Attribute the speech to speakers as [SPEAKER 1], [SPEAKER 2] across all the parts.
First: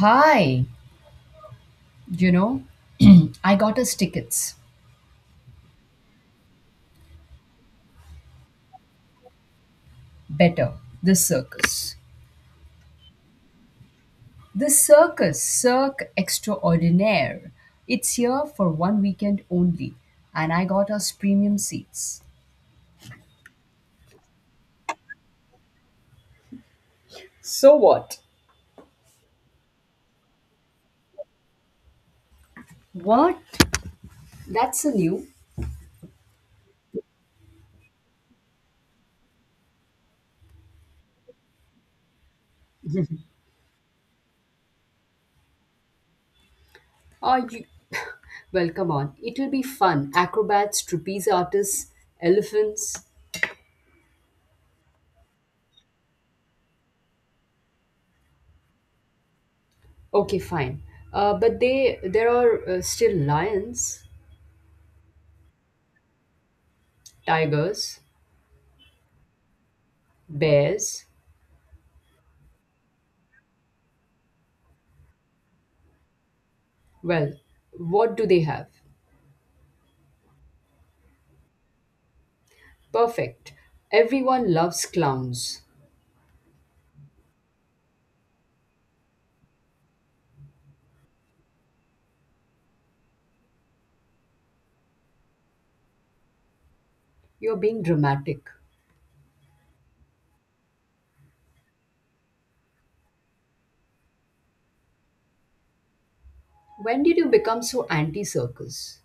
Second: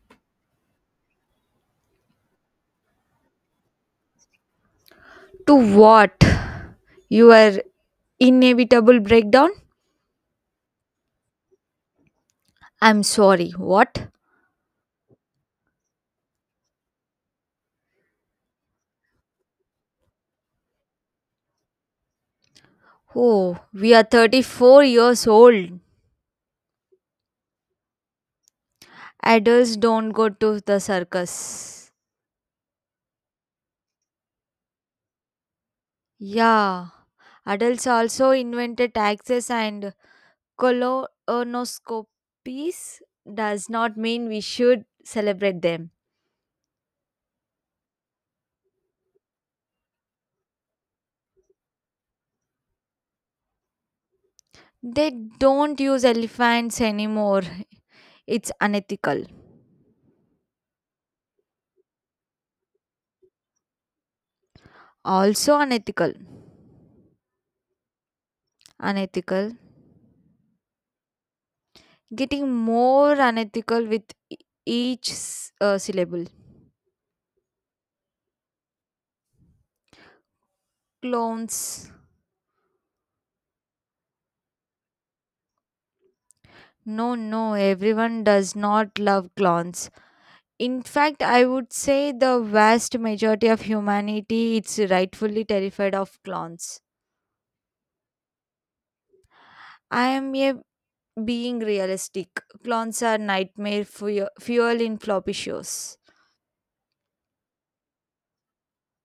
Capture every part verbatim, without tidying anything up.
[SPEAKER 1] Hi, you know, I got us tickets.
[SPEAKER 2] To what? Your inevitable breakdown?
[SPEAKER 1] Better, the circus.
[SPEAKER 2] I'm sorry, what?
[SPEAKER 1] The circus, Cirque Extraordinaire. It's here for one weekend only, and I got us premium seats.
[SPEAKER 2] Oh, we are thirty-four years old.
[SPEAKER 1] So what?
[SPEAKER 2] Adults don't go to the circus.
[SPEAKER 1] What? That's a new.
[SPEAKER 2] Yeah, adults also invented taxes and colonoscopies does not mean we should celebrate them.
[SPEAKER 1] Are you? Well, come on. It'll be fun. Acrobats, trapeze artists, elephants.
[SPEAKER 2] They don't use elephants anymore. It's unethical.
[SPEAKER 1] Okay, fine. Uh, but they there are uh, still lions,
[SPEAKER 2] Also unethical.
[SPEAKER 1] tigers,
[SPEAKER 2] Unethical.
[SPEAKER 1] bears.
[SPEAKER 2] Getting more unethical with e- each s- uh, syllable.
[SPEAKER 1] Well, what do they have?
[SPEAKER 2] Clones.
[SPEAKER 1] Perfect. Everyone loves clowns.
[SPEAKER 2] No, no, everyone does not love clones. In fact, I would say the vast majority of humanity is rightfully terrified of clones.
[SPEAKER 1] You're being dramatic.
[SPEAKER 2] I am a being realistic. Clones are nightmare fu- fuel in floppy shows.
[SPEAKER 1] When did you become so anti circus?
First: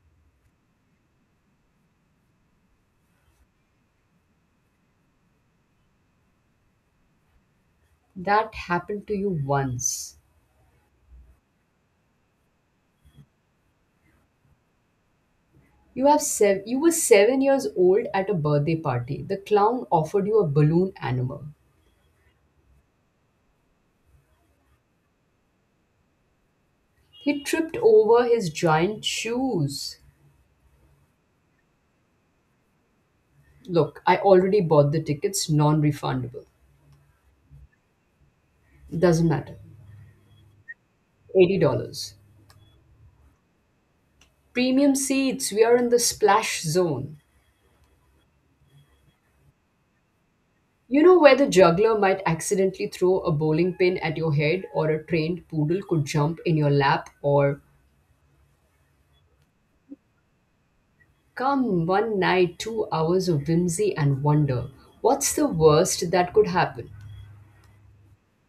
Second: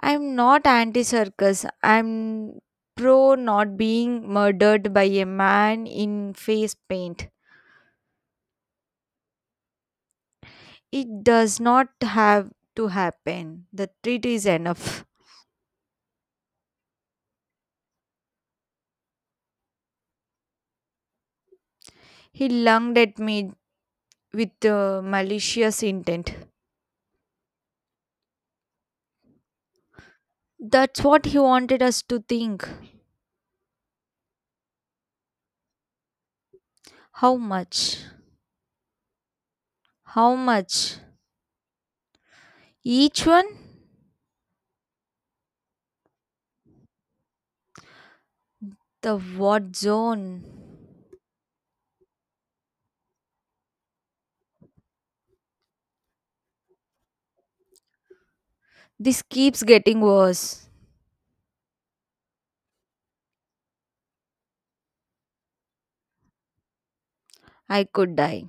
[SPEAKER 2] I'm not anti circus. I'm pro not being murdered by a man in face paint.
[SPEAKER 1] That happened to you once.
[SPEAKER 2] It does not have to happen. The treat is enough.
[SPEAKER 1] You have sev- you were seven years old at a birthday party. The clown offered you a balloon animal.
[SPEAKER 2] He lunged at me with uh, malicious intent.
[SPEAKER 1] He tripped over his giant shoes.
[SPEAKER 2] That's what he wanted us to think.
[SPEAKER 1] Look, I already bought the tickets, non-refundable.
[SPEAKER 2] How much?
[SPEAKER 1] Doesn't matter.
[SPEAKER 2] How much?
[SPEAKER 1] eighty dollars.
[SPEAKER 2] Each one?
[SPEAKER 1] Premium seats. We are in the splash zone.
[SPEAKER 2] The what zone?
[SPEAKER 1] You know, where the juggler might accidentally throw a bowling pin at your head, or a trained poodle could jump in your lap, or
[SPEAKER 2] This keeps getting worse.
[SPEAKER 1] come one night, two hours of whimsy and wonder. What's the worst that could happen?
[SPEAKER 2] I could die.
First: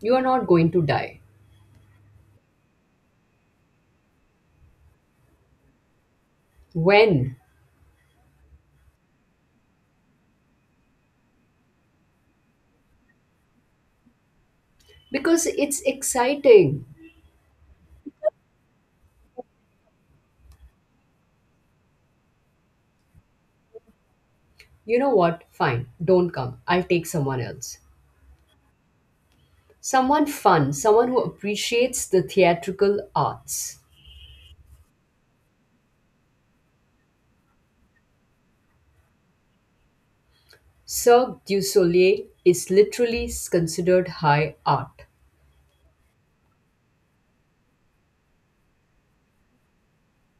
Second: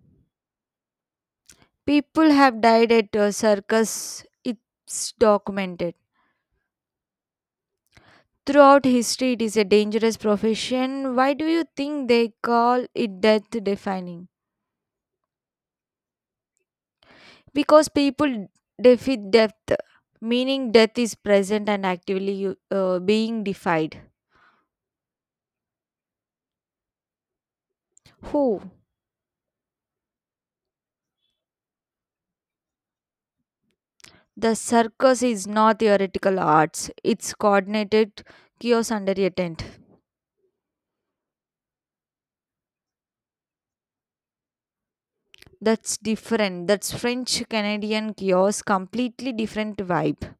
[SPEAKER 1] You are not going to die.
[SPEAKER 2] People have died at a circus. It's documented.
[SPEAKER 1] When?
[SPEAKER 2] Throughout history, it is a dangerous profession. Why do you think they call it death defining?
[SPEAKER 1] Because it's exciting.
[SPEAKER 2] Because people defy death, meaning death is present and actively uh, being defied.
[SPEAKER 1] You know what? Fine, don't come. I'll take someone else.
[SPEAKER 2] Who?
[SPEAKER 1] Someone fun, someone who appreciates the theatrical arts.
[SPEAKER 2] The circus is not theoretical arts, it's coordinated chaos under a tent.
[SPEAKER 1] Cirque du Soleil is literally considered high art.
[SPEAKER 2] That's different, that's French Canadian chaos, completely different vibe.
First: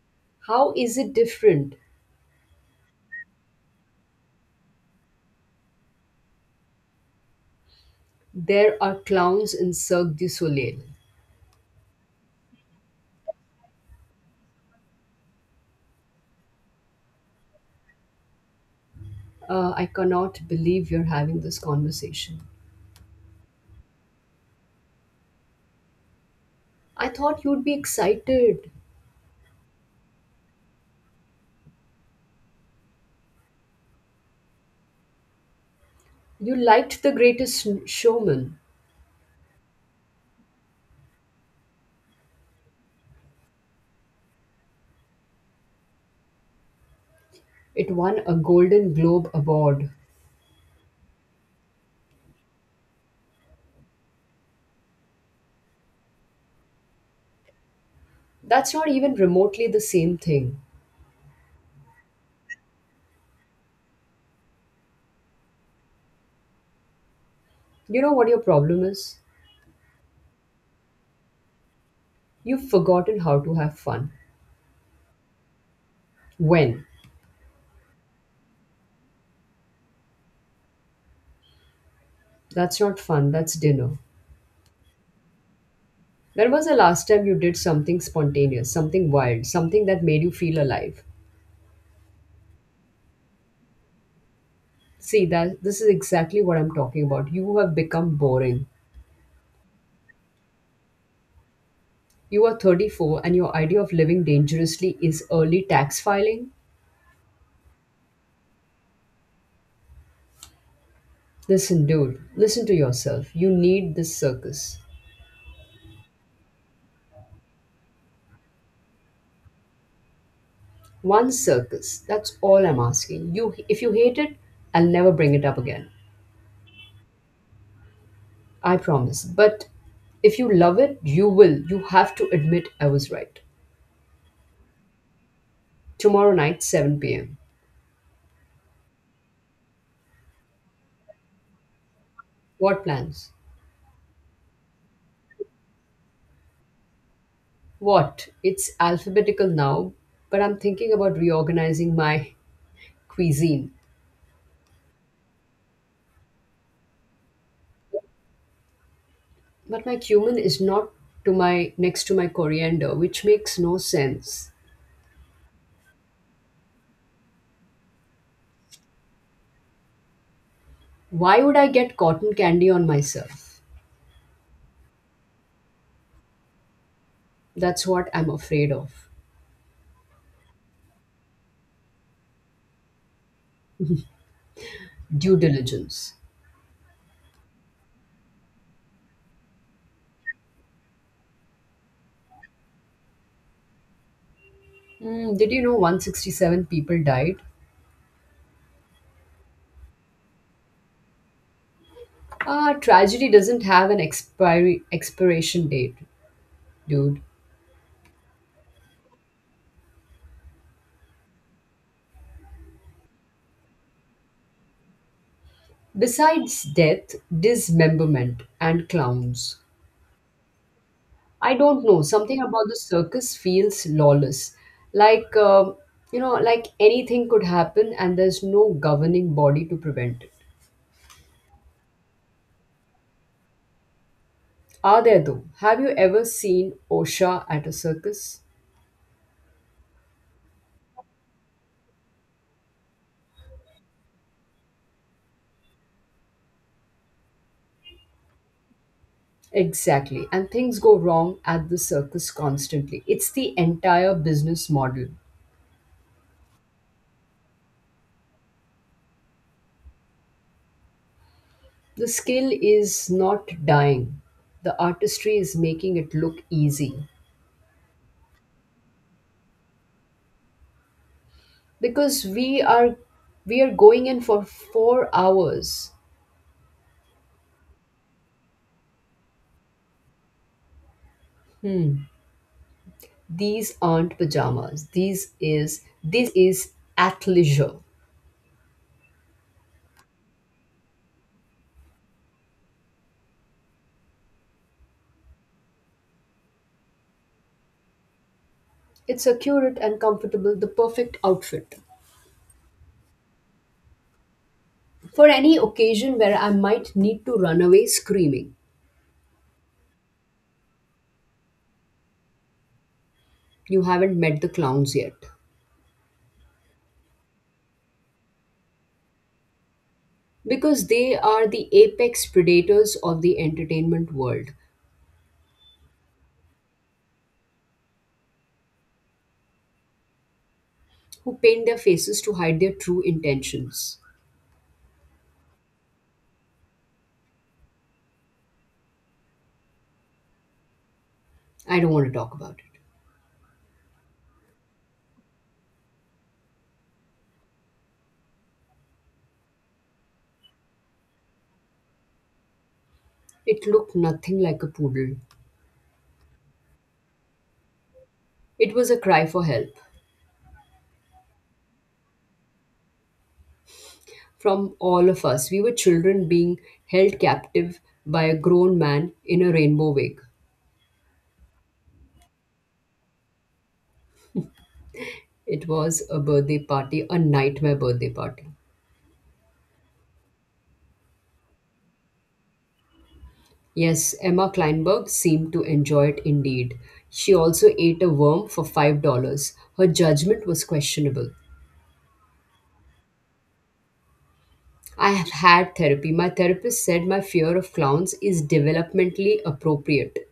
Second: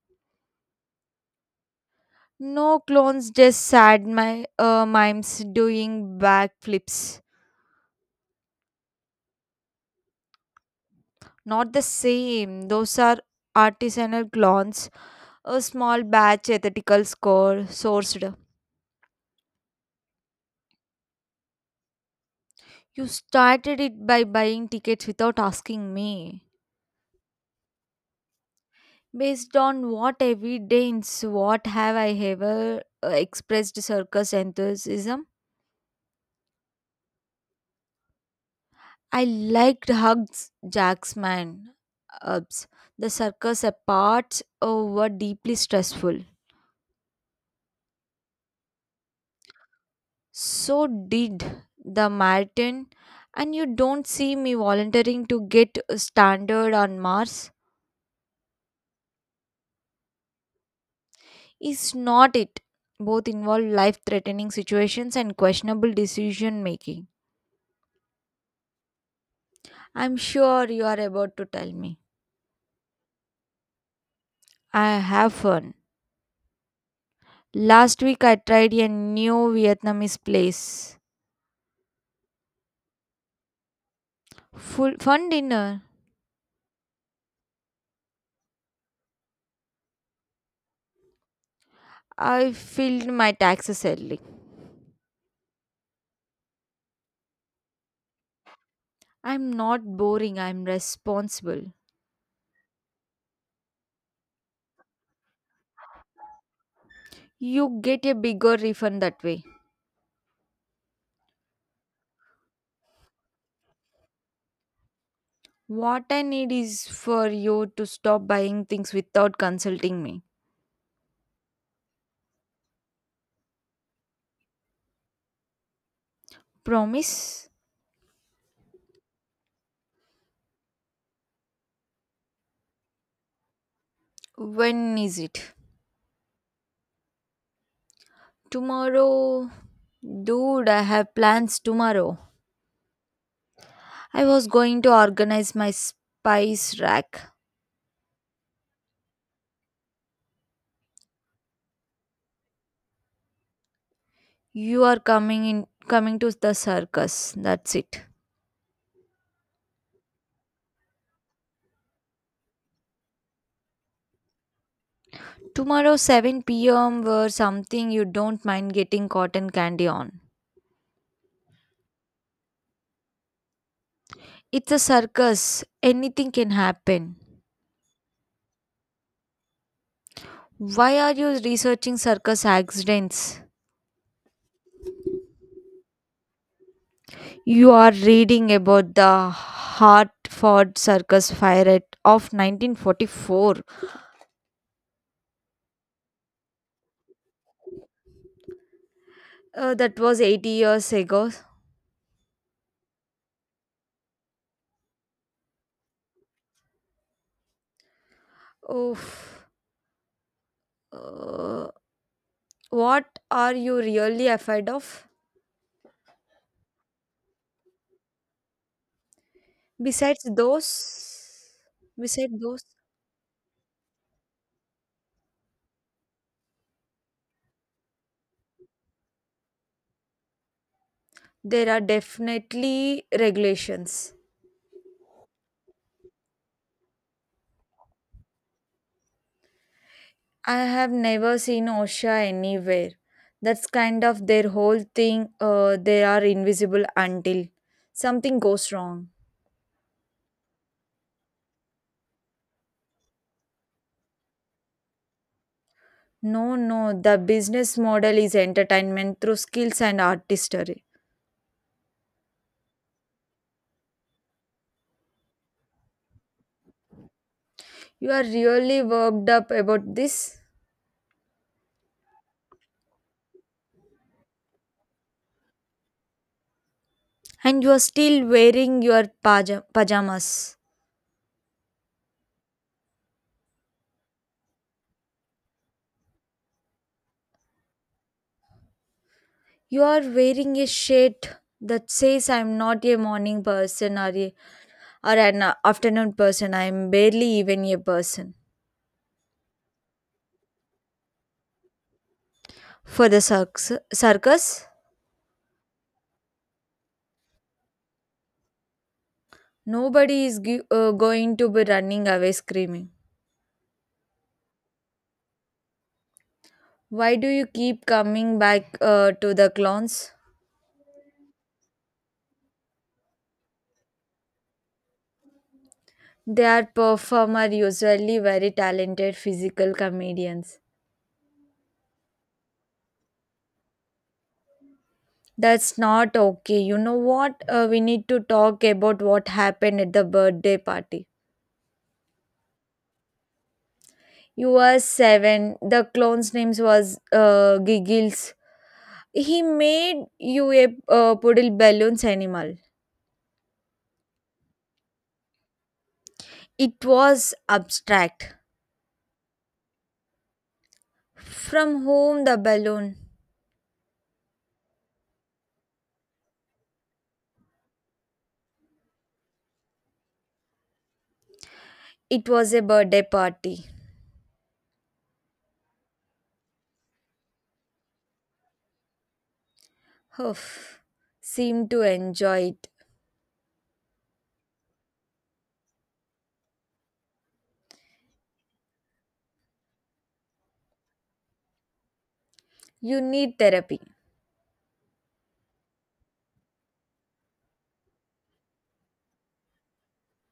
[SPEAKER 1] How is it different?
[SPEAKER 2] No clones, just sad my uh, mimes doing backflips.
[SPEAKER 1] There are clowns in Cirque du Soleil.
[SPEAKER 2] Not the same, those are artisanal clones, a small batch ethical score sourced.
[SPEAKER 1] Uh, I cannot believe you're having this conversation.
[SPEAKER 2] You started it by buying tickets without asking me.
[SPEAKER 1] I thought you'd be excited.
[SPEAKER 2] Based on what evidence? What have I ever uh, expressed circus enthusiasm?
[SPEAKER 1] You liked The Greatest Showman.
[SPEAKER 2] I liked Hugs Jacksman. Ups. The circus parts uh, were deeply stressful.
[SPEAKER 1] It won a Golden Globe Award.
[SPEAKER 2] So did the marathon, and you don't see me volunteering to get standard on Mars.
[SPEAKER 1] That's not even remotely the same thing.
[SPEAKER 2] Is not it? Both involve life threatening situations and questionable decision making.
[SPEAKER 1] You know what your problem is?
[SPEAKER 2] I'm sure you are about to tell me.
[SPEAKER 1] You've forgotten how to have fun.
[SPEAKER 2] I have fun.
[SPEAKER 1] When?
[SPEAKER 2] Last week I tried a new Vietnamese place.
[SPEAKER 1] That's not fun, that's dinner.
[SPEAKER 2] Full fun dinner.
[SPEAKER 1] When was the last time you did something spontaneous, something wild, something that made you feel alive?
[SPEAKER 2] I filled my taxes early.
[SPEAKER 1] See, that this is exactly what I'm talking about. You have become boring.
[SPEAKER 2] I'm not boring, I'm responsible.
[SPEAKER 1] You are thirty-four and your idea of living dangerously is early tax filing.
[SPEAKER 2] You get a bigger refund that way.
[SPEAKER 1] Listen, dude, listen to yourself. You need this circus.
[SPEAKER 2] What I need is for you to stop buying things without consulting me.
[SPEAKER 1] One circus. That's all I'm asking. You If you hate it, I'll never bring it up again.
[SPEAKER 2] Promise?
[SPEAKER 1] I promise. But if you love it, you will. You have to admit I was right.
[SPEAKER 2] When is it?
[SPEAKER 1] Tomorrow night, seven p m.
[SPEAKER 2] Tomorrow, dude, I have plans tomorrow.
[SPEAKER 1] What plans?
[SPEAKER 2] I was going to organize my spice rack.
[SPEAKER 1] What? It's alphabetical now, but I'm thinking about reorganizing my cuisine.
[SPEAKER 2] You are coming in coming to the circus. That's it.
[SPEAKER 1] But my cumin is not to my next to my coriander, which makes no sense.
[SPEAKER 2] Tomorrow seven p m, or something you don't mind getting cotton candy on.
[SPEAKER 1] Why would I get cotton candy on myself?
[SPEAKER 2] It's a circus. Anything can happen.
[SPEAKER 1] That's what I'm afraid of.
[SPEAKER 2] Why are you researching circus accidents?
[SPEAKER 1] Due diligence.
[SPEAKER 2] You are reading about the Hartford Circus fire at- of nineteen forty-four.
[SPEAKER 1] Mm, did you know one hundred sixty-seven people died?
[SPEAKER 2] Uh, that was eighty years ago.
[SPEAKER 1] Ah, tragedy doesn't have an expiry expiration date, dude.
[SPEAKER 2] Oh, Uh, what are you really afraid of?
[SPEAKER 1] Besides death, dismemberment and clowns.
[SPEAKER 2] Besides those,
[SPEAKER 1] I don't know.
[SPEAKER 2] besides
[SPEAKER 1] Something
[SPEAKER 2] those,
[SPEAKER 1] about the circus feels lawless. Like, um, you know, like anything could happen and there's no governing body to prevent it.
[SPEAKER 2] there are definitely regulations.
[SPEAKER 1] Are there though? Have you ever seen OSHA at a circus?
[SPEAKER 2] I have never seen OSHA anywhere. That's kind of their whole thing. Uh, they are invisible until something goes wrong.
[SPEAKER 1] Exactly. And things go wrong at the circus constantly. It's the entire business model.
[SPEAKER 2] No, no, the business model is entertainment through skills and artistry.
[SPEAKER 1] The skill is not dying. The artistry is making it look easy.
[SPEAKER 2] You are really worked up about this?
[SPEAKER 1] Because we are we are going in for four hours.
[SPEAKER 2] And you are still wearing your paja- pajamas.
[SPEAKER 1] Hmm. These aren't pajamas. These is this is athleisure.
[SPEAKER 2] You are wearing a shirt that says I'm not a morning person, or, a, or an uh, afternoon person. I'm barely even a person.
[SPEAKER 1] It's accurate and comfortable, the perfect outfit.
[SPEAKER 2] For the circus, circus,
[SPEAKER 1] For any occasion where I might need to run away screaming,
[SPEAKER 2] nobody is gi- uh, going to be running away screaming.
[SPEAKER 1] you haven't met the clowns yet.
[SPEAKER 2] Why do you keep coming back uh, to the clowns?
[SPEAKER 1] Because they are the apex predators of the entertainment world
[SPEAKER 2] They are performer usually very talented physical comedians.
[SPEAKER 1] who paint their faces to hide their true intentions.
[SPEAKER 2] That's not okay. You know what? Uh, we need to talk about what happened at the birthday party.
[SPEAKER 1] I don't want to talk about it.
[SPEAKER 2] You were seven. The clone's name was uh, Giggles. He made you a uh, puddle balloons animal.
[SPEAKER 1] It looked nothing like a poodle.
[SPEAKER 2] It was abstract.
[SPEAKER 1] It was a cry for help
[SPEAKER 2] From whom? The balloon?
[SPEAKER 1] from all of us. We were children being held captive by a grown man in a rainbow wig.
[SPEAKER 2] It was a birthday party.
[SPEAKER 1] It was a birthday party, a nightmare birthday party.
[SPEAKER 2] Oof. Seemed to enjoy it.
[SPEAKER 1] Yes, Emma Kleinberg seemed to enjoy it indeed. She also ate a worm for five dollars. Her judgment was questionable.
[SPEAKER 2] You need therapy.
[SPEAKER 1] I have had therapy. My therapist said my fear of clowns is developmentally appropriate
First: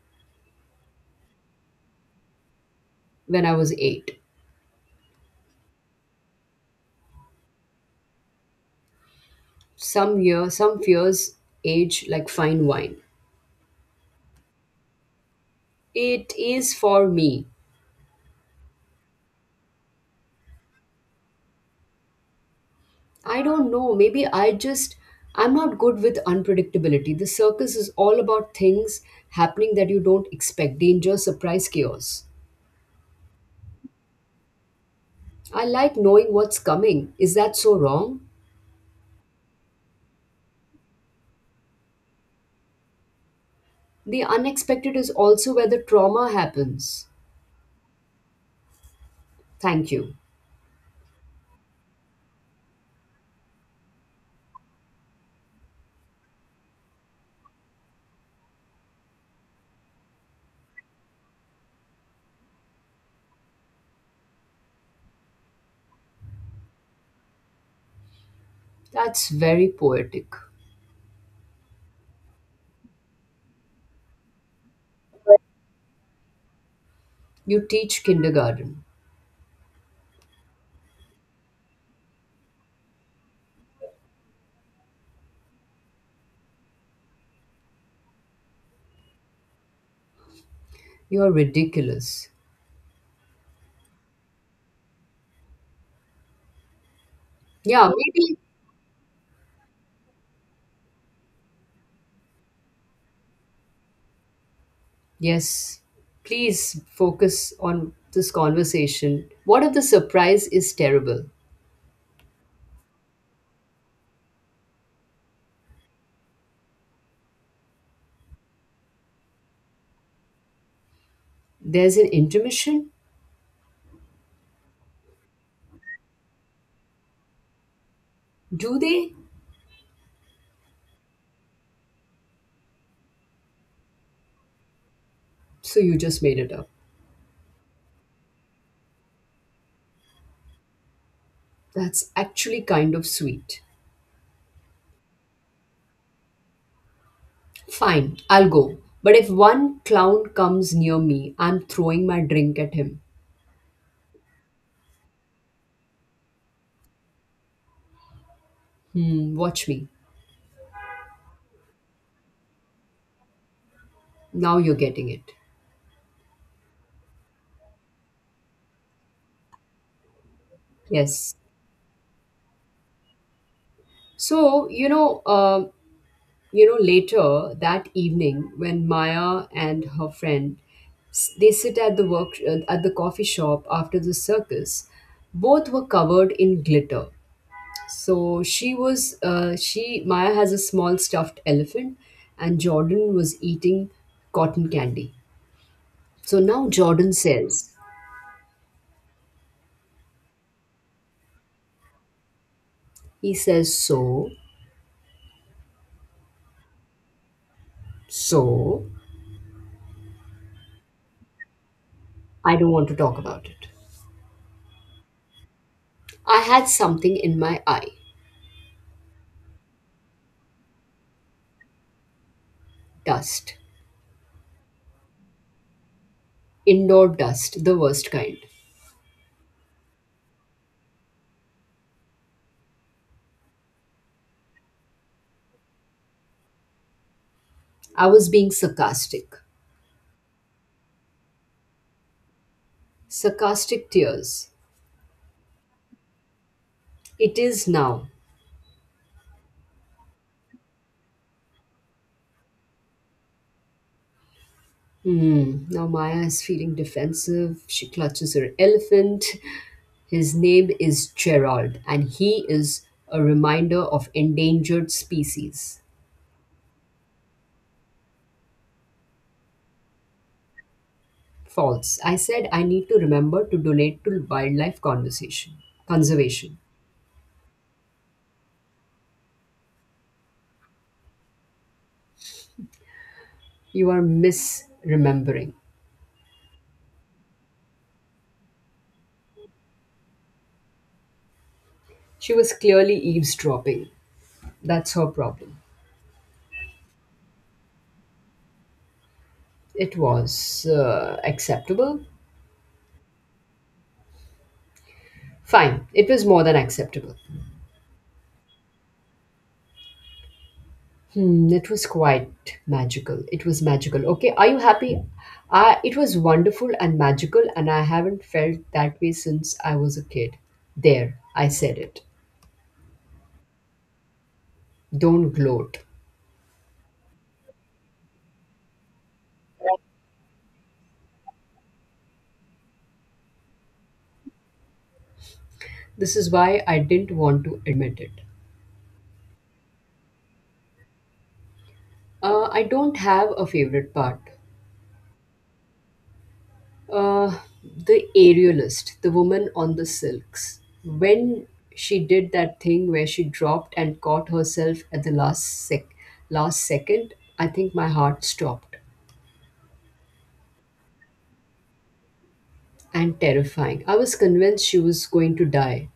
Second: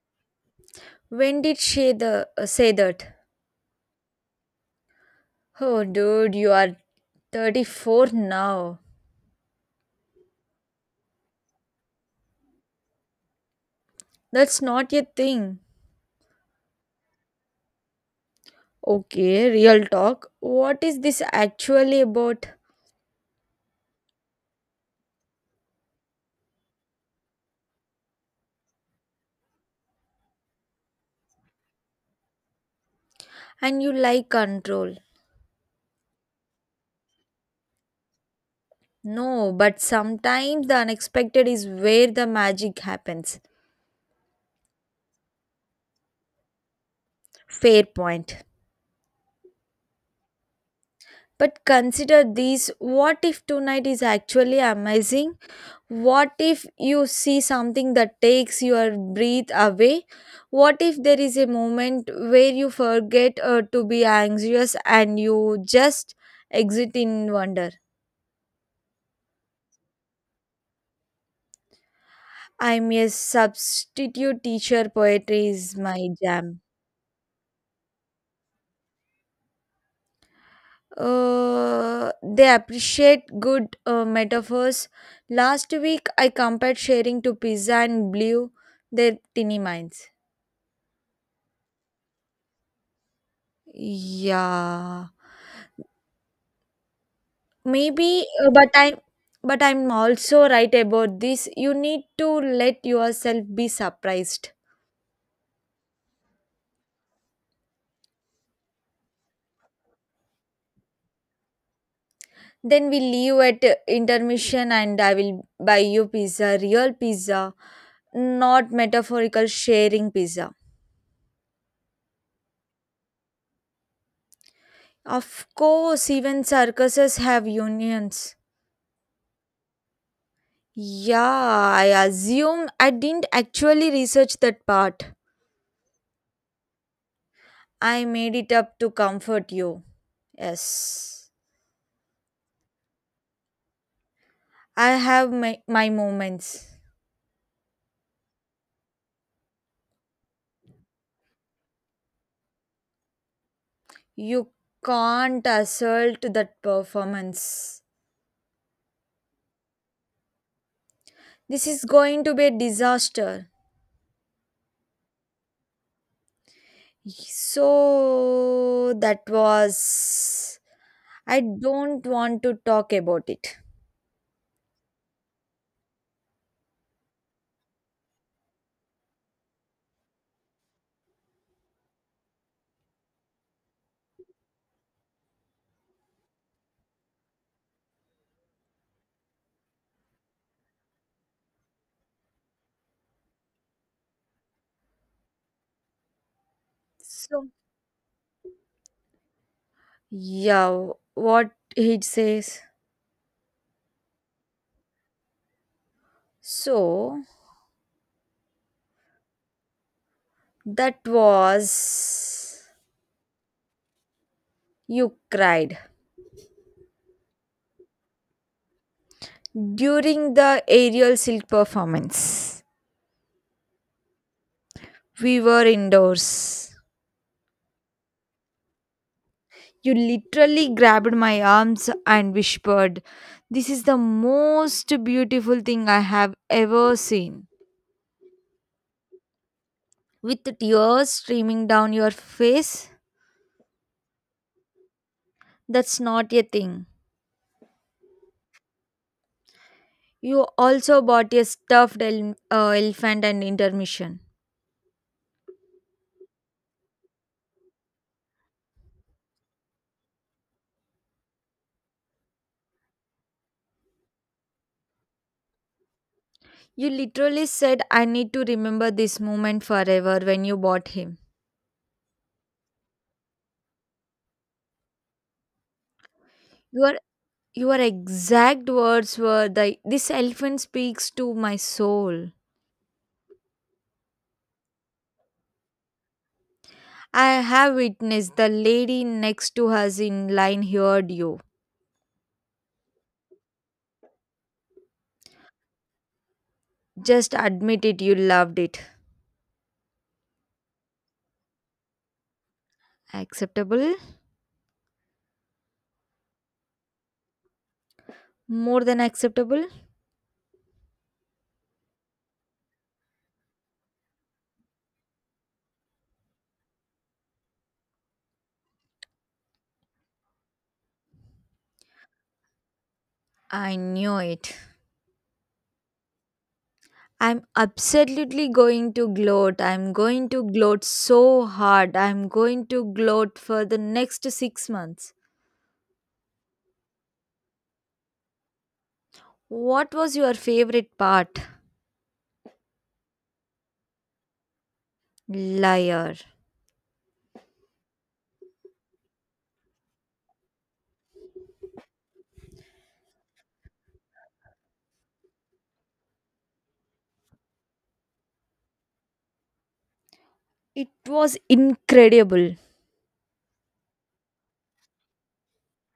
[SPEAKER 2] When did she the, uh, say that?
[SPEAKER 1] when I was eight.
[SPEAKER 2] Oh, dude, you are thirty-four now.
[SPEAKER 1] Some year some fears age like fine wine.
[SPEAKER 2] That's not a thing.
[SPEAKER 1] It is for me.
[SPEAKER 2] Okay, real talk. What is this actually about?
[SPEAKER 1] I don't know. Maybe I just, I'm not good with unpredictability. The circus is all about things happening that you don't expect: danger, surprise, chaos.
[SPEAKER 2] And you like control.
[SPEAKER 1] I like knowing what's coming. Is that so wrong?
[SPEAKER 2] No, but sometimes the unexpected is where the magic happens.
[SPEAKER 1] The unexpected is also where the trauma happens.
[SPEAKER 2] Fair point.
[SPEAKER 1] Thank you.
[SPEAKER 2] But consider this: what if tonight is actually amazing? What if you see something that takes your breath away? What if there is a moment where you forget uh, to be anxious and you just exit in wonder?
[SPEAKER 1] That's very poetic.
[SPEAKER 2] I'm a substitute teacher. Poetry is my jam.
[SPEAKER 1] You teach kindergarten.
[SPEAKER 2] Uh, they appreciate good uh, metaphors. Last week, I compared sharing to pizza and blew their tiny minds.
[SPEAKER 1] You're ridiculous.
[SPEAKER 2] Yeah,
[SPEAKER 1] Yeah,
[SPEAKER 2] maybe,
[SPEAKER 1] maybe.
[SPEAKER 2] uh, but I, but I'm also right about this. You need to let yourself be surprised.
[SPEAKER 1] Yes. Please focus on this conversation. What if the surprise is terrible?
[SPEAKER 2] Then we leave at uh, intermission, and I will buy you pizza, real pizza, not metaphorical sharing pizza.
[SPEAKER 1] There's an intermission?
[SPEAKER 2] Of course, even circuses have unions.
[SPEAKER 1] Do they?
[SPEAKER 2] Yeah, I assume. I didn't actually research that part.
[SPEAKER 1] So you just made it up.
[SPEAKER 2] I made it up to comfort you. Yes,
[SPEAKER 1] That's actually kind of sweet.
[SPEAKER 2] I have my, my moments.
[SPEAKER 1] Fine, I'll go. But if one clown comes near me, I'm throwing my drink at him.
[SPEAKER 2] You can't assault that performance.
[SPEAKER 1] Hmm, watch me.
[SPEAKER 2] This is going to be a disaster.
[SPEAKER 1] Now you're getting it.
[SPEAKER 2] So, that was.
[SPEAKER 1] Yes.
[SPEAKER 2] I don't want to talk about it.
[SPEAKER 1] So, you know, uh, you know, later that evening, when Maya and her friend s- they sit at the work uh, at the coffee shop after the circus, both were covered in glitter. So she was, uh, she, Maya has a small stuffed elephant, and Jordan was eating cotton candy. So now Jordan
[SPEAKER 2] So,
[SPEAKER 1] says,
[SPEAKER 2] yeah, what he says.
[SPEAKER 1] he says, so,
[SPEAKER 2] So
[SPEAKER 1] so,
[SPEAKER 2] that
[SPEAKER 1] I
[SPEAKER 2] was.
[SPEAKER 1] don't want to talk about it.
[SPEAKER 2] You cried
[SPEAKER 1] I had something in my eye:
[SPEAKER 2] during the aerial silk performance.
[SPEAKER 1] dust,
[SPEAKER 2] We were indoors.
[SPEAKER 1] indoor dust, the worst kind.
[SPEAKER 2] You literally grabbed my arms and whispered, "This is the most beautiful thing I have ever seen."
[SPEAKER 1] I was being sarcastic.
[SPEAKER 2] With tears streaming down your face,
[SPEAKER 1] Sarcastic tears.
[SPEAKER 2] that's not a thing.
[SPEAKER 1] It is now.
[SPEAKER 2] You also bought a stuffed el- uh, elephant and intermission.
[SPEAKER 1] Hmm. Now Maya is feeling defensive. She clutches her elephant. His name is Gerald, and he is a reminder of endangered species.
[SPEAKER 2] You literally said, "I need to remember this moment forever" when you bought him.
[SPEAKER 1] False. I said I need to remember to donate to wildlife conversation conservation.
[SPEAKER 2] Your your exact words were the this elephant speaks to my soul.
[SPEAKER 1] You are misremembering.
[SPEAKER 2] I have witnessed the lady next to us in line heard you.
[SPEAKER 1] She was clearly eavesdropping. That's her problem.
[SPEAKER 2] Just admit it, you loved it.
[SPEAKER 1] It was uh, acceptable.
[SPEAKER 2] Acceptable?
[SPEAKER 1] Fine. It was more than acceptable.
[SPEAKER 2] More than acceptable?
[SPEAKER 1] Hmm, it was quite magical. It was magical. Okay, are you happy? I, it was wonderful and magical, and I haven't felt that way since I was a kid. There, I said it.
[SPEAKER 2] I knew it.
[SPEAKER 1] Don't gloat.
[SPEAKER 2] I'm absolutely going to gloat. I'm going to gloat so hard. I'm going to gloat for the next six months.
[SPEAKER 1] This is why I didn't want to admit it.
[SPEAKER 2] What was your favorite part?
[SPEAKER 1] Uh, I don't have a favorite part.
[SPEAKER 2] Liar.
[SPEAKER 1] Uh, the aerialist, the woman on the silks. When she did that thing where she dropped and caught herself at the last sec- last second, I think my heart stopped.
[SPEAKER 2] It was incredible,
[SPEAKER 1] And terrifying. I was convinced she was going to die,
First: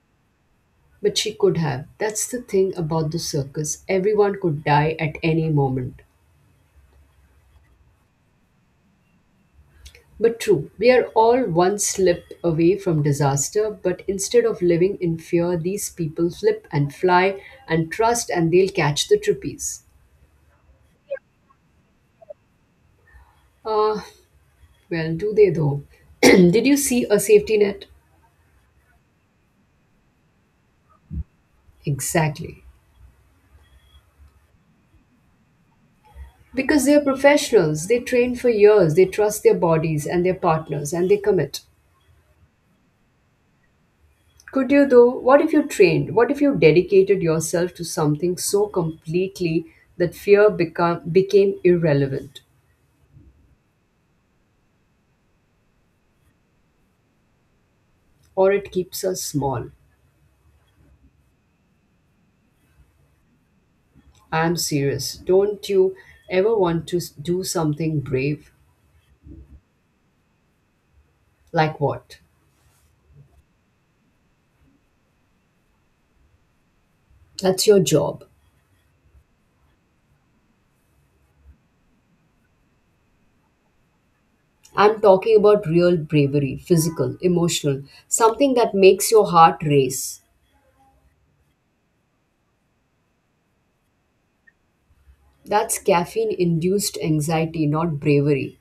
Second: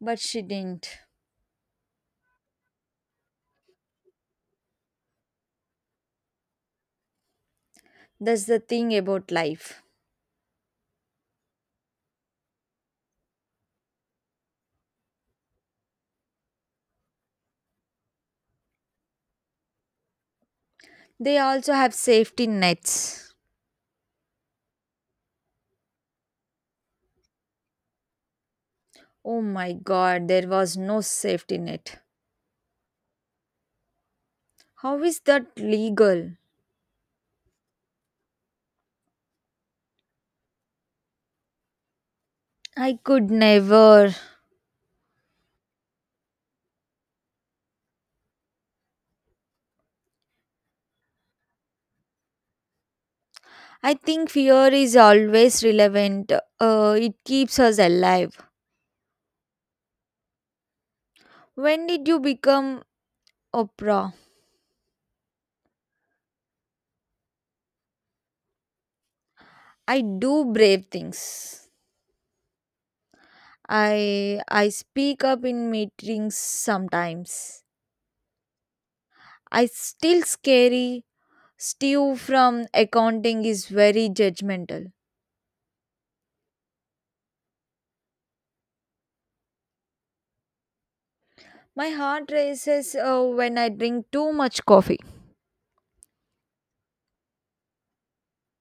[SPEAKER 2] but she didn't.
[SPEAKER 1] but she could have. That's the thing about the circus: everyone could die at any moment.
[SPEAKER 2] That's the thing about life.
[SPEAKER 1] But true, we are all one slip away from disaster, but instead of living in fear, these people flip and fly and trust, and they'll catch the trapeze.
[SPEAKER 2] They also have safety nets.
[SPEAKER 1] Ah, well, do they though? Did you see a safety net?
[SPEAKER 2] Oh my god, there was no safety net.
[SPEAKER 1] Exactly.
[SPEAKER 2] How is that legal?
[SPEAKER 1] Because they're professionals, they train for years, they trust their bodies and their partners, and they commit.
[SPEAKER 2] I could never.
[SPEAKER 1] Could you though? What if you trained? What if you dedicated yourself to something so completely that fear become, became irrelevant,
[SPEAKER 2] I think fear is always relevant. Uh, it keeps us alive.
[SPEAKER 1] or it keeps us small?
[SPEAKER 2] When did you become Oprah?
[SPEAKER 1] I am serious. Don't you ever want to s- do something brave?
[SPEAKER 2] I do brave things.
[SPEAKER 1] Like what?
[SPEAKER 2] I I speak up in meetings sometimes.
[SPEAKER 1] That's your job.
[SPEAKER 2] I still scary. Steve from accounting is very judgmental.
[SPEAKER 1] I'm talking about real bravery, physical, emotional, something that makes your heart race.
[SPEAKER 2] My heart races uh, when I drink too much coffee.
[SPEAKER 1] That's caffeine induced anxiety, not bravery.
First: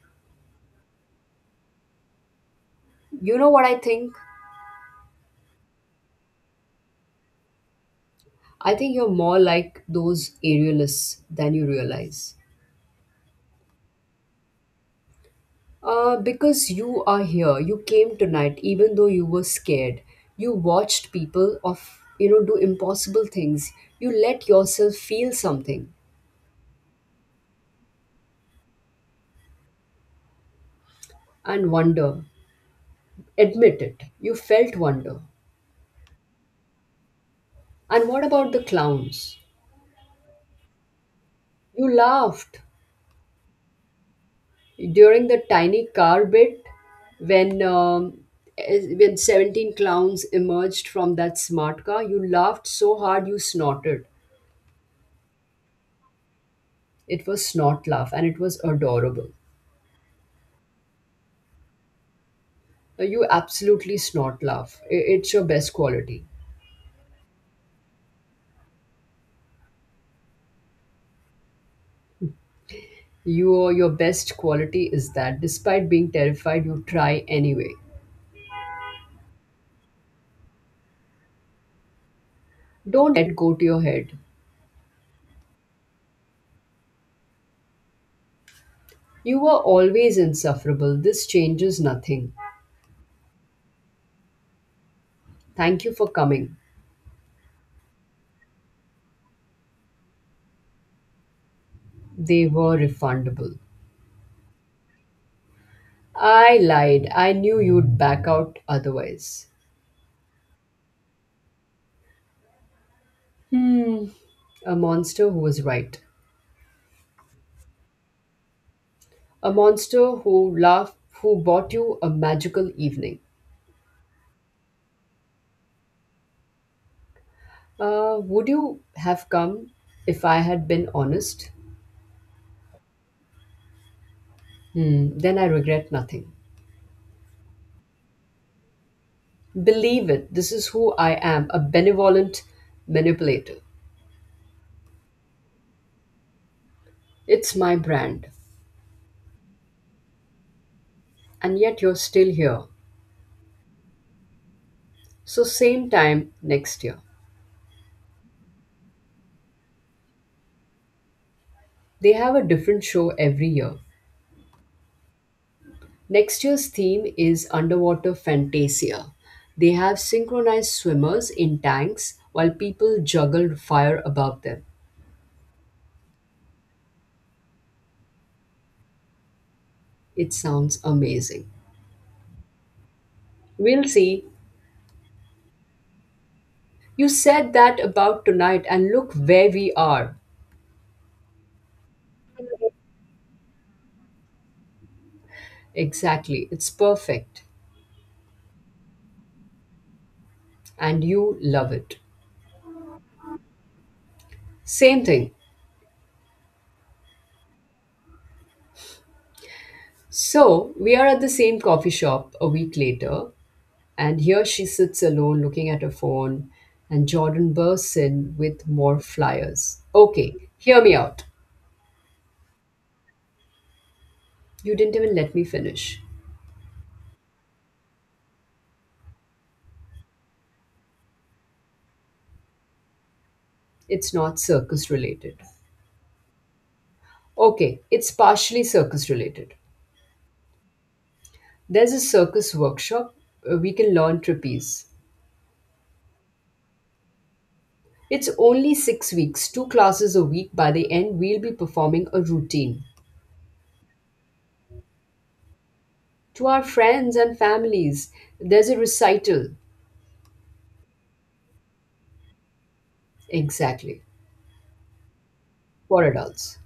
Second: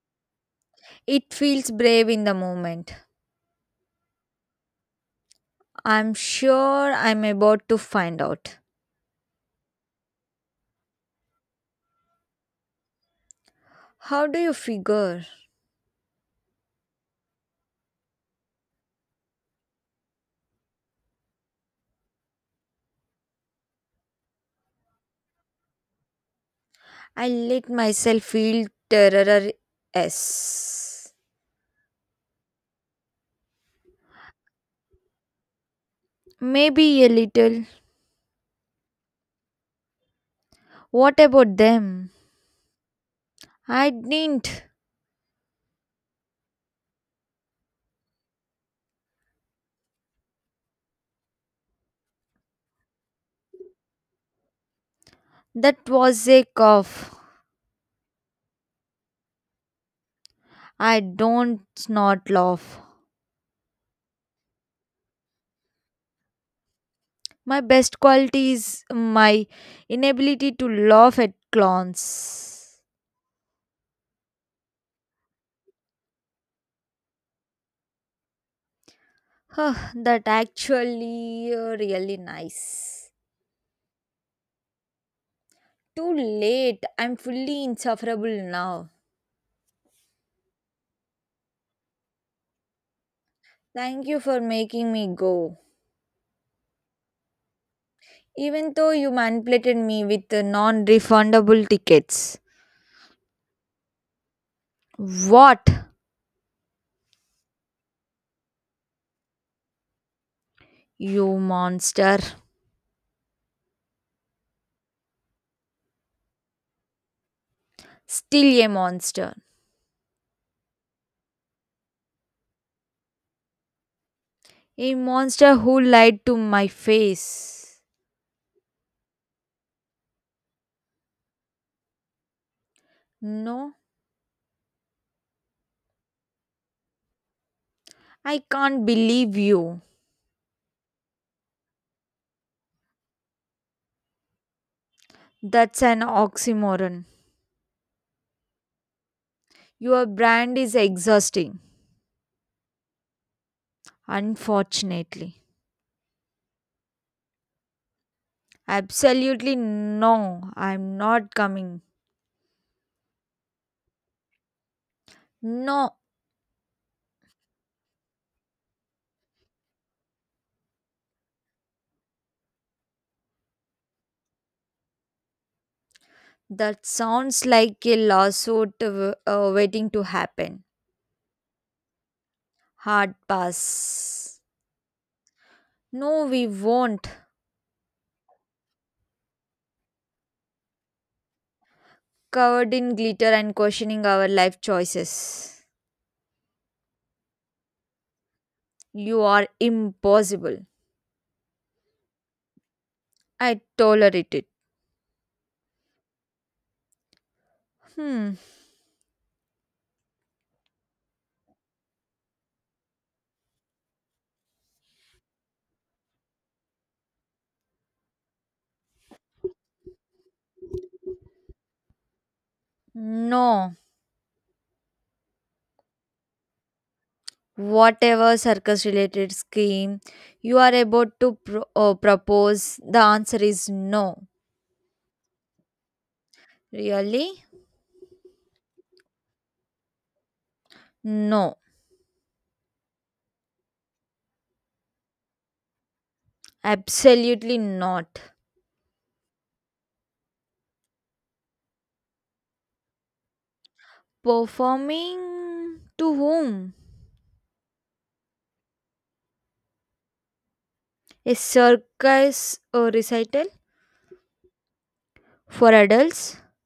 [SPEAKER 2] It feels brave in the moment.
[SPEAKER 1] You know what I think?
[SPEAKER 2] I'm sure I'm about to find out.
[SPEAKER 1] I think you're more like those aerialists than you realize.
[SPEAKER 2] How do you figure?
[SPEAKER 1] Uh, because you are here, you came tonight, even though you were scared. You watched people of you know do impossible things. You let yourself feel something
[SPEAKER 2] I let myself feel terror. S.
[SPEAKER 1] and wonder. Admit it. You felt wonder.
[SPEAKER 2] Maybe a little.
[SPEAKER 1] And what about the clowns?
[SPEAKER 2] What about
[SPEAKER 1] You
[SPEAKER 2] them?
[SPEAKER 1] laughed
[SPEAKER 2] I didn't.
[SPEAKER 1] during the tiny car bit when um, as- when seventeen clowns emerged from that smart car. You laughed so hard you snorted.
[SPEAKER 2] That was a cough.
[SPEAKER 1] It was snort laugh and it was adorable.
[SPEAKER 2] I don't not laugh.
[SPEAKER 1] Uh, you absolutely snort laugh. I- it's your best quality.
[SPEAKER 2] My best quality is my inability to laugh at clowns.
[SPEAKER 1] Your your best quality is that despite being terrified, you try anyway.
[SPEAKER 2] Huh, that actually uh, really nice.
[SPEAKER 1] Don't let go to your head.
[SPEAKER 2] Too late. I'm fully insufferable now.
[SPEAKER 1] You were always insufferable. This changes nothing.
[SPEAKER 2] Thank you for making me go.
[SPEAKER 1] Thank you for coming.
[SPEAKER 2] Even though you manipulated me with the non-refundable tickets.
[SPEAKER 1] They were refundable.
[SPEAKER 2] What?
[SPEAKER 1] I lied. I knew you'd back out otherwise.
[SPEAKER 2] You monster.
[SPEAKER 1] Hmm. A monster who was right.
[SPEAKER 2] Still a monster.
[SPEAKER 1] A monster who laughed, who bought you a magical evening.
[SPEAKER 2] A monster who lied to my face.
[SPEAKER 1] Uh, would you have come if I had been honest?
[SPEAKER 2] No,
[SPEAKER 1] Hmm. Then I regret nothing.
[SPEAKER 2] I can't believe you.
[SPEAKER 1] Believe it. This is who I am: a benevolent manipulator.
[SPEAKER 2] That's an oxymoron.
[SPEAKER 1] It's my brand.
[SPEAKER 2] Your brand is
[SPEAKER 1] And
[SPEAKER 2] exhausting.
[SPEAKER 1] yet you're still here.
[SPEAKER 2] Unfortunately.
[SPEAKER 1] So, same time next year.
[SPEAKER 2] Absolutely no, I'm not coming.
[SPEAKER 1] They have a different show every year.
[SPEAKER 2] No,
[SPEAKER 1] Next year's theme is underwater fantasia. They have synchronized swimmers in tanks while people juggle fire above them.
[SPEAKER 2] that sounds like a lawsuit w- uh, waiting to
[SPEAKER 1] It
[SPEAKER 2] happen.
[SPEAKER 1] sounds amazing.
[SPEAKER 2] Hard
[SPEAKER 1] We'll see.
[SPEAKER 2] pass. No, we
[SPEAKER 1] You
[SPEAKER 2] won't.
[SPEAKER 1] said that about tonight, and look where we are.
[SPEAKER 2] Covered in glitter and questioning our life choices.
[SPEAKER 1] Exactly, it's perfect.
[SPEAKER 2] You are impossible.
[SPEAKER 1] And you love it.
[SPEAKER 2] I tolerate it.
[SPEAKER 1] Same thing.
[SPEAKER 2] Hmm.
[SPEAKER 1] So, we are at the same coffee shop a week later, and here she sits alone looking at her phone, and Jordan bursts in with more flyers. Okay, hear me out.
[SPEAKER 2] No.
[SPEAKER 1] You didn't even let me finish.
[SPEAKER 2] Whatever circus related scheme you are about to pro- uh, propose, the answer is
[SPEAKER 1] It's
[SPEAKER 2] no.
[SPEAKER 1] not circus related.
[SPEAKER 2] Really?
[SPEAKER 1] Okay, it's partially circus related.
[SPEAKER 2] No.
[SPEAKER 1] There's a circus workshop. uh, We can learn trapeze.
[SPEAKER 2] Absolutely not.
[SPEAKER 1] It's only six weeks, two classes a week. By the end, we'll be performing a routine.
[SPEAKER 2] Performing to
[SPEAKER 1] To our
[SPEAKER 2] whom?
[SPEAKER 1] friends and families, there's a recital.
[SPEAKER 2] A circus uh, recital
[SPEAKER 1] Exactly,
[SPEAKER 2] for
[SPEAKER 1] for
[SPEAKER 2] adults
[SPEAKER 1] adults.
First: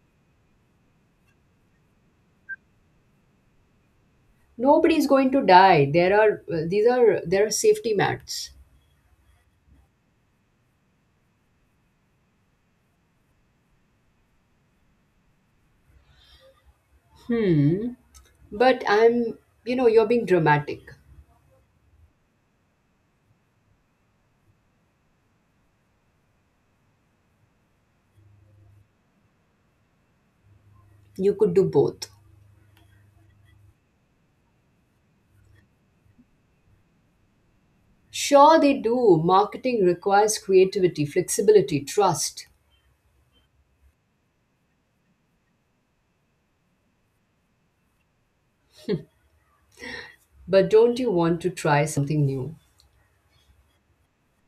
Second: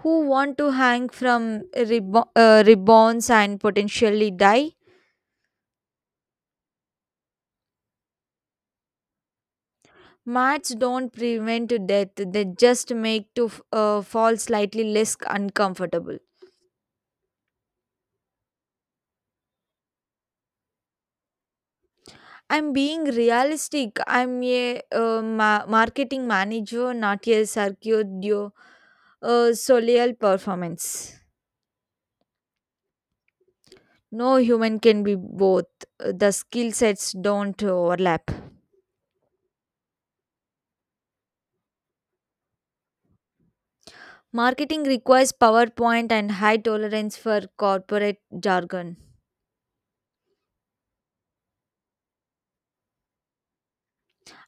[SPEAKER 2] who want to hang from ribbon, uh, ribbons and potentially die?
[SPEAKER 1] Nobody's going to die. There are these are there are safety mats.
[SPEAKER 2] Maths don't prevent death, they just make to f- uh, fall slightly less uncomfortable.
[SPEAKER 1] Hmm. But I'm You know, you're being dramatic.
[SPEAKER 2] I'm being realistic. I'm a uh, ma- marketing manager, not a circuit uh, solial performance.
[SPEAKER 1] You could do both.
[SPEAKER 2] No human can be both. Uh, The skill sets don't overlap.
[SPEAKER 1] Sure, they do. Marketing requires creativity, flexibility, trust.
[SPEAKER 2] Marketing requires PowerPoint and high tolerance for corporate jargon.
[SPEAKER 1] But don't you want to try something new?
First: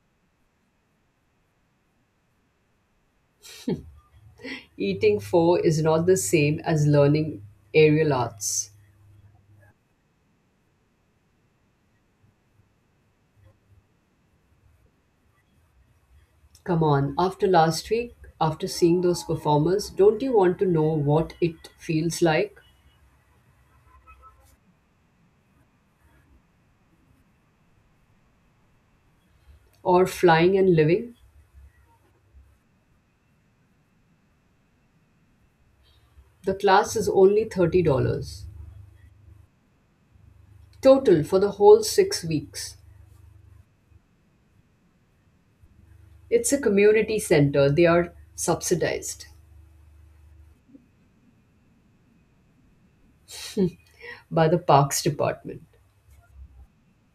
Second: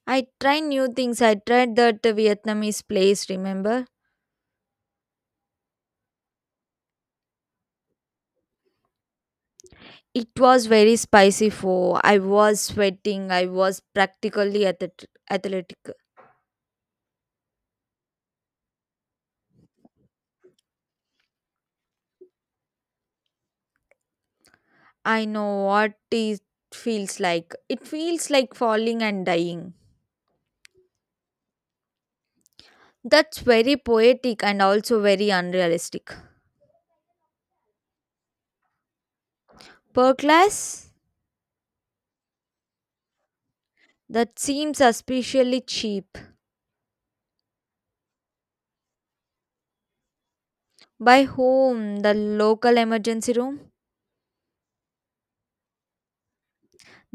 [SPEAKER 2] I try new things. I tried that Vietnamese place, remember?
[SPEAKER 1] Eating four is not the same as learning aerial arts.
[SPEAKER 2] It was very spicy for I was sweating. I was practically ath- athletic.
[SPEAKER 1] Come on, after last week, after seeing those performers, don't you want to know what it feels like?
[SPEAKER 2] I know what it feels like. It feels like falling and dying.
[SPEAKER 1] Or flying and living?
[SPEAKER 2] That's very poetic and also very unrealistic.
[SPEAKER 1] The class is only thirty dollars
[SPEAKER 2] Per class,
[SPEAKER 1] total for the whole six weeks.
[SPEAKER 2] that seems especially cheap.
[SPEAKER 1] It's a community center. They are subsidized
[SPEAKER 2] By whom? The local emergency room?
[SPEAKER 1] by the parks department.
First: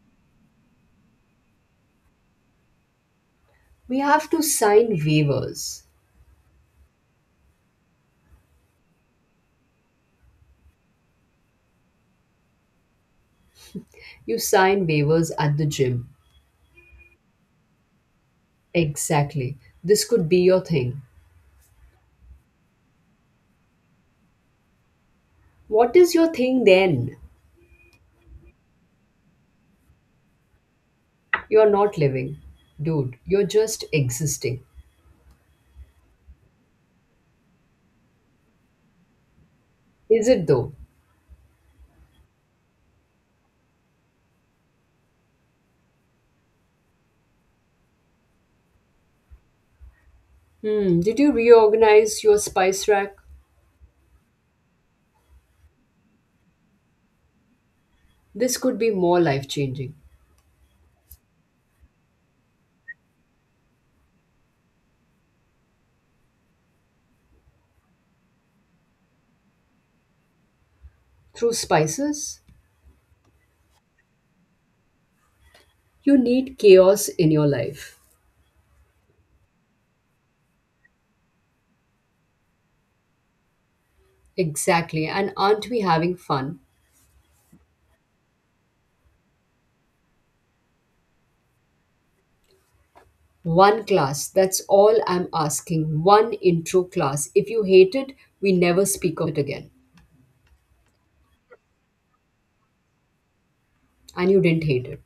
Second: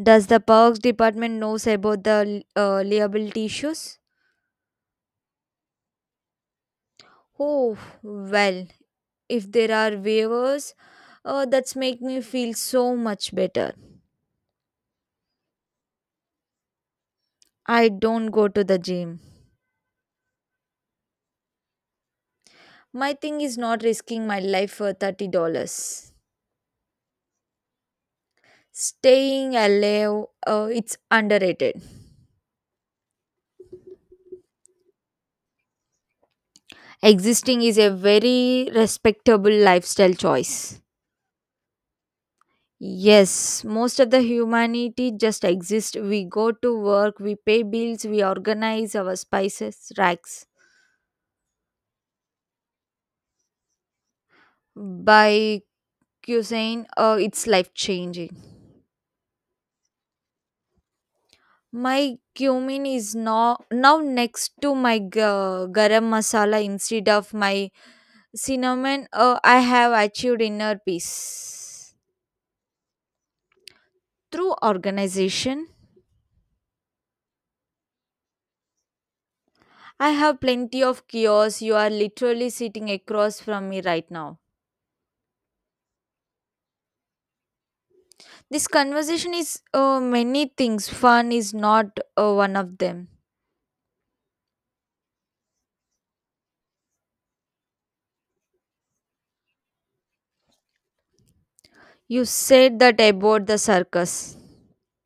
[SPEAKER 2] Does the parks department knows about the uh, liability issues?
[SPEAKER 1] We have to sign waivers.
[SPEAKER 2] Oh, well, if there are waivers, uh, that's make me feel so much better.
[SPEAKER 1] You sign waivers at the gym.
[SPEAKER 2] I don't go to the gym.
[SPEAKER 1] Exactly. This could be your thing.
[SPEAKER 2] My thing is not risking my life for
[SPEAKER 1] What
[SPEAKER 2] thirty dollars.
[SPEAKER 1] is your thing then?
[SPEAKER 2] Staying alive, uh, it's
[SPEAKER 1] You're
[SPEAKER 2] underrated.
[SPEAKER 1] not living. Dude, you're just existing.
[SPEAKER 2] Existing is a very respectable lifestyle
[SPEAKER 1] Is it though?
[SPEAKER 2] choice. Yes, most of the humanity just exists. We go to work, we pay bills, we organize our spices, racks.
[SPEAKER 1] Hmm, did you reorganize your spice rack?
[SPEAKER 2] By cuisine, uh, it's life changing.
[SPEAKER 1] This could be more life changing.
[SPEAKER 2] My cumin is now now next to my ga- garam masala instead of my cinnamon. Uh, I have achieved inner
[SPEAKER 1] Through
[SPEAKER 2] peace
[SPEAKER 1] spices?
[SPEAKER 2] through organization.
[SPEAKER 1] You need chaos in your life.
[SPEAKER 2] I have plenty of kiosks. You are literally sitting across from me right now.
[SPEAKER 1] Exactly. And aren't we having fun?
[SPEAKER 2] This conversation is uh, many things. Fun is not uh, one of them.
[SPEAKER 1] One class, that's all I'm asking. One intro class. If you hate it, we never speak of it again.
[SPEAKER 2] You said that about the
[SPEAKER 1] And
[SPEAKER 2] circus.
[SPEAKER 1] you didn't hate it.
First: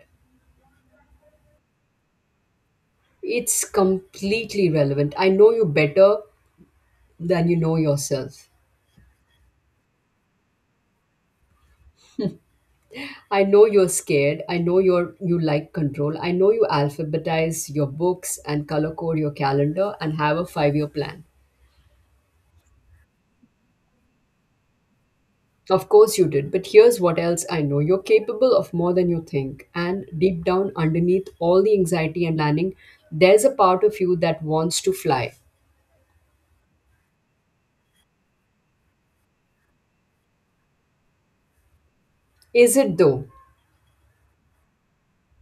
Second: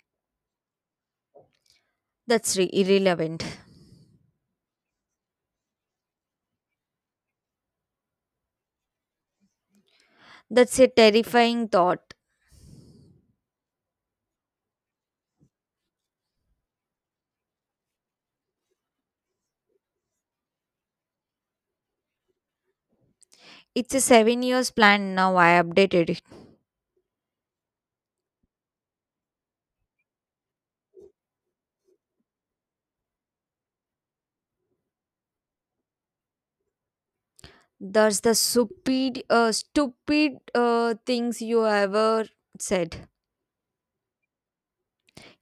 [SPEAKER 2] That's re- irrelevant.
[SPEAKER 1] It's completely relevant. I know you better than you know yourself.
[SPEAKER 2] That's a terrifying thought.
[SPEAKER 1] I know you're scared. I know you're You like control. I know you alphabetize your books and color code your calendar and have a five-year plan.
[SPEAKER 2] It's a seven years plan now. I
[SPEAKER 1] Of
[SPEAKER 2] updated
[SPEAKER 1] course
[SPEAKER 2] it.
[SPEAKER 1] you did, but here's what else I know. You're capable of more than you think. And deep down, underneath all the anxiety and planning, there's a part of you that wants to fly.
[SPEAKER 2] That's the stupid, uh, stupid uh, things you ever
[SPEAKER 1] Is it
[SPEAKER 2] said.
[SPEAKER 1] though?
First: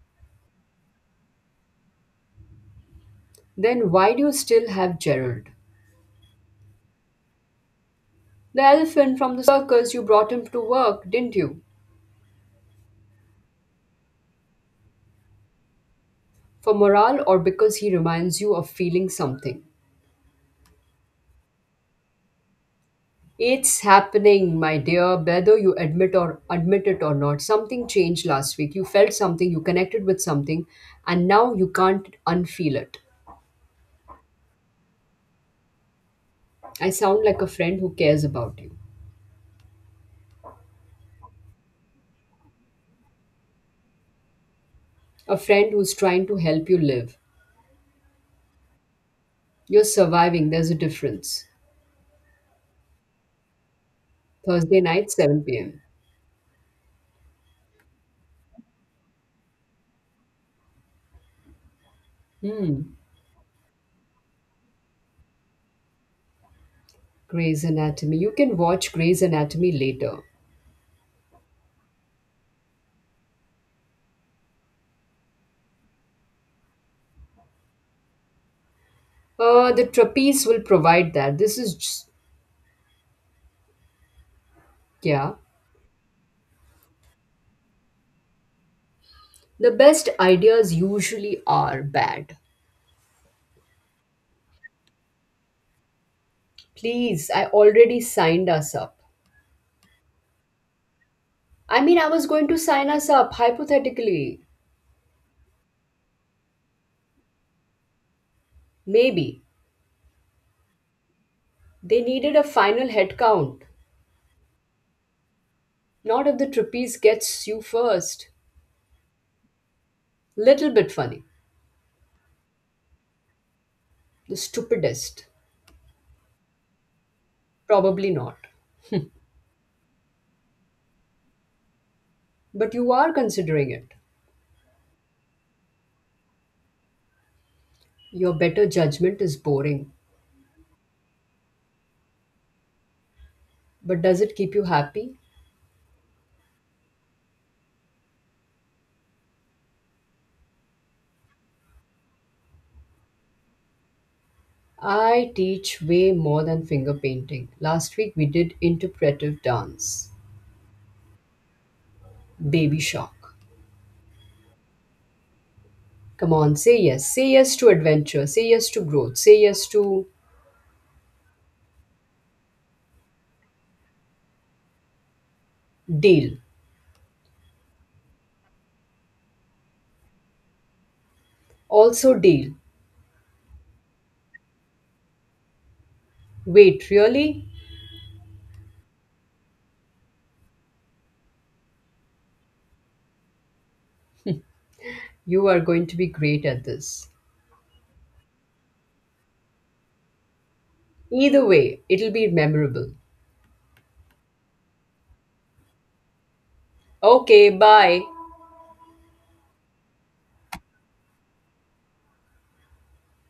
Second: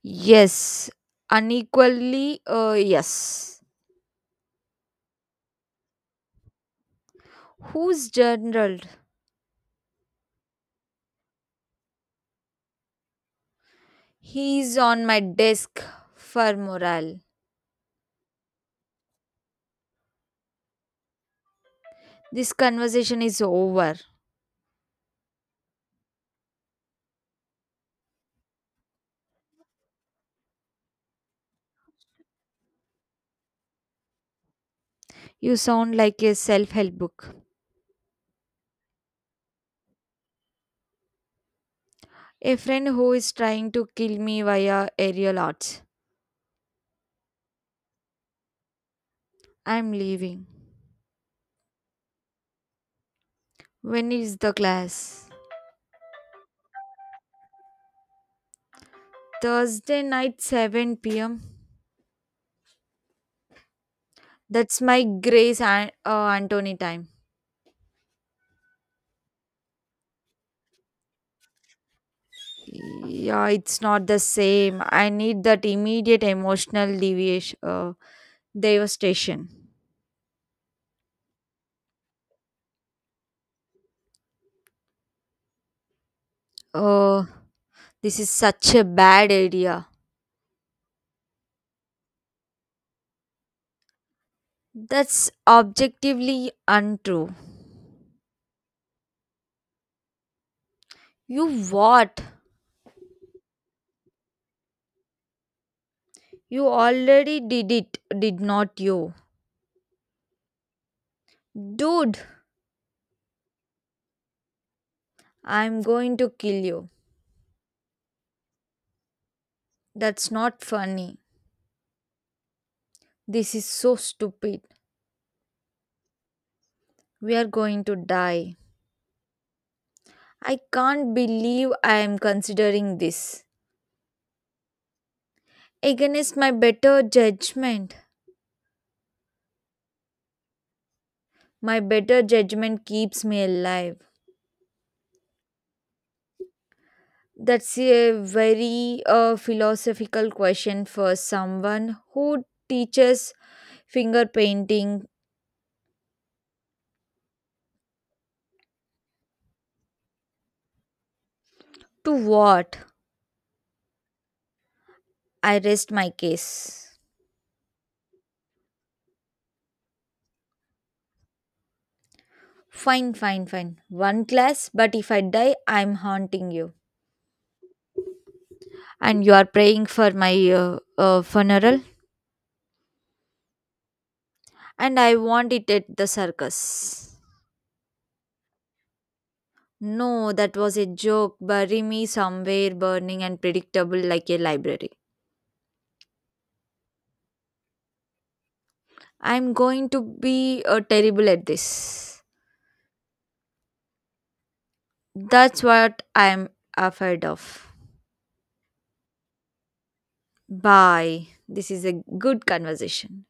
[SPEAKER 2] Yes, unequally. Uh, yes.
[SPEAKER 1] Then why do you still have Gerald?
[SPEAKER 2] Who's
[SPEAKER 1] The
[SPEAKER 2] general?
[SPEAKER 1] elephant from the circus, you brought him to work, didn't you?
[SPEAKER 2] He's on my desk for
[SPEAKER 1] For
[SPEAKER 2] morale.
[SPEAKER 1] morale, or because he reminds you of feeling something?
[SPEAKER 2] This conversation is
[SPEAKER 1] It's
[SPEAKER 2] over.
[SPEAKER 1] happening, my dear, whether you admit or admit it or not. Something changed last week. You felt something, you connected with something, and now you can't unfeel it.
[SPEAKER 2] You sound like a
[SPEAKER 1] I
[SPEAKER 2] self-help
[SPEAKER 1] sound
[SPEAKER 2] book.
[SPEAKER 1] like a friend who cares about you,
[SPEAKER 2] A friend who is trying to kill me via aerial
[SPEAKER 1] a friend
[SPEAKER 2] arts.
[SPEAKER 1] who's trying to help you live. You're
[SPEAKER 2] I'm leaving.
[SPEAKER 1] surviving, there's a difference.
[SPEAKER 2] When is the
[SPEAKER 1] Thursday night,
[SPEAKER 2] class?
[SPEAKER 1] seven p m.
[SPEAKER 2] Thursday night seven p m.
[SPEAKER 1] Hmm,
[SPEAKER 2] That's my Grace An- uh, Anthony time.
[SPEAKER 1] Grey's Anatomy. You can watch Grey's Anatomy later.
[SPEAKER 2] Yeah, it's not the same. I need that immediate emotional deviation, uh, devastation.
[SPEAKER 1] Uh, the trapeze will provide that. This is, just, yeah.
[SPEAKER 2] Oh, this is such a bad
[SPEAKER 1] The
[SPEAKER 2] idea.
[SPEAKER 1] best ideas usually are bad.
[SPEAKER 2] That's objectively
[SPEAKER 1] Please,
[SPEAKER 2] untrue.
[SPEAKER 1] I already signed us up.
[SPEAKER 2] You
[SPEAKER 1] I mean, I
[SPEAKER 2] what?
[SPEAKER 1] was going to sign us up, hypothetically.
[SPEAKER 2] You already did it, did not you?
[SPEAKER 1] Maybe. They
[SPEAKER 2] Dude,
[SPEAKER 1] needed a final headcount.
[SPEAKER 2] I'm going
[SPEAKER 1] Not
[SPEAKER 2] to
[SPEAKER 1] if the
[SPEAKER 2] kill you.
[SPEAKER 1] trapeze gets you first.
[SPEAKER 2] That's not
[SPEAKER 1] Little bit
[SPEAKER 2] funny.
[SPEAKER 1] funny.
[SPEAKER 2] This is so
[SPEAKER 1] The
[SPEAKER 2] stupid.
[SPEAKER 1] stupidest.
[SPEAKER 2] We are going to
[SPEAKER 1] Probably not.
[SPEAKER 2] die. I can't believe I am
[SPEAKER 1] But you
[SPEAKER 2] considering
[SPEAKER 1] are
[SPEAKER 2] this.
[SPEAKER 1] considering it.
[SPEAKER 2] Against my better judgment.
[SPEAKER 1] Your better judgment is boring.
[SPEAKER 2] My better judgment keeps me alive.
[SPEAKER 1] But does it keep you happy?
[SPEAKER 2] That's a very uh, philosophical question for someone who teaches finger painting
[SPEAKER 1] I teach way more than finger painting. Last week we did interpretive dance.
[SPEAKER 2] to what?
[SPEAKER 1] Baby shock.
[SPEAKER 2] I rest my
[SPEAKER 1] Come on, say
[SPEAKER 2] case.
[SPEAKER 1] yes. Say yes to adventure. Say yes to growth. Say yes to
[SPEAKER 2] Fine, fine, fine. One class, but if I die, I'm
[SPEAKER 1] deal.
[SPEAKER 2] haunting you. And you are praying for my uh, uh, funeral,
[SPEAKER 1] Also, deal.
[SPEAKER 2] and I want it at the
[SPEAKER 1] Wait,
[SPEAKER 2] circus.
[SPEAKER 1] really?
[SPEAKER 2] No, that was a joke. Bury me somewhere burning and predictable like a library.
[SPEAKER 1] You are going to be great at this.
[SPEAKER 2] I'm going to be uh, terrible
[SPEAKER 1] Either
[SPEAKER 2] at
[SPEAKER 1] way, it'll
[SPEAKER 2] this.
[SPEAKER 1] be memorable.
[SPEAKER 2] That's what I'm afraid
[SPEAKER 1] Okay,
[SPEAKER 2] of.
[SPEAKER 1] bye.
[SPEAKER 2] Bye. This is a good conversation.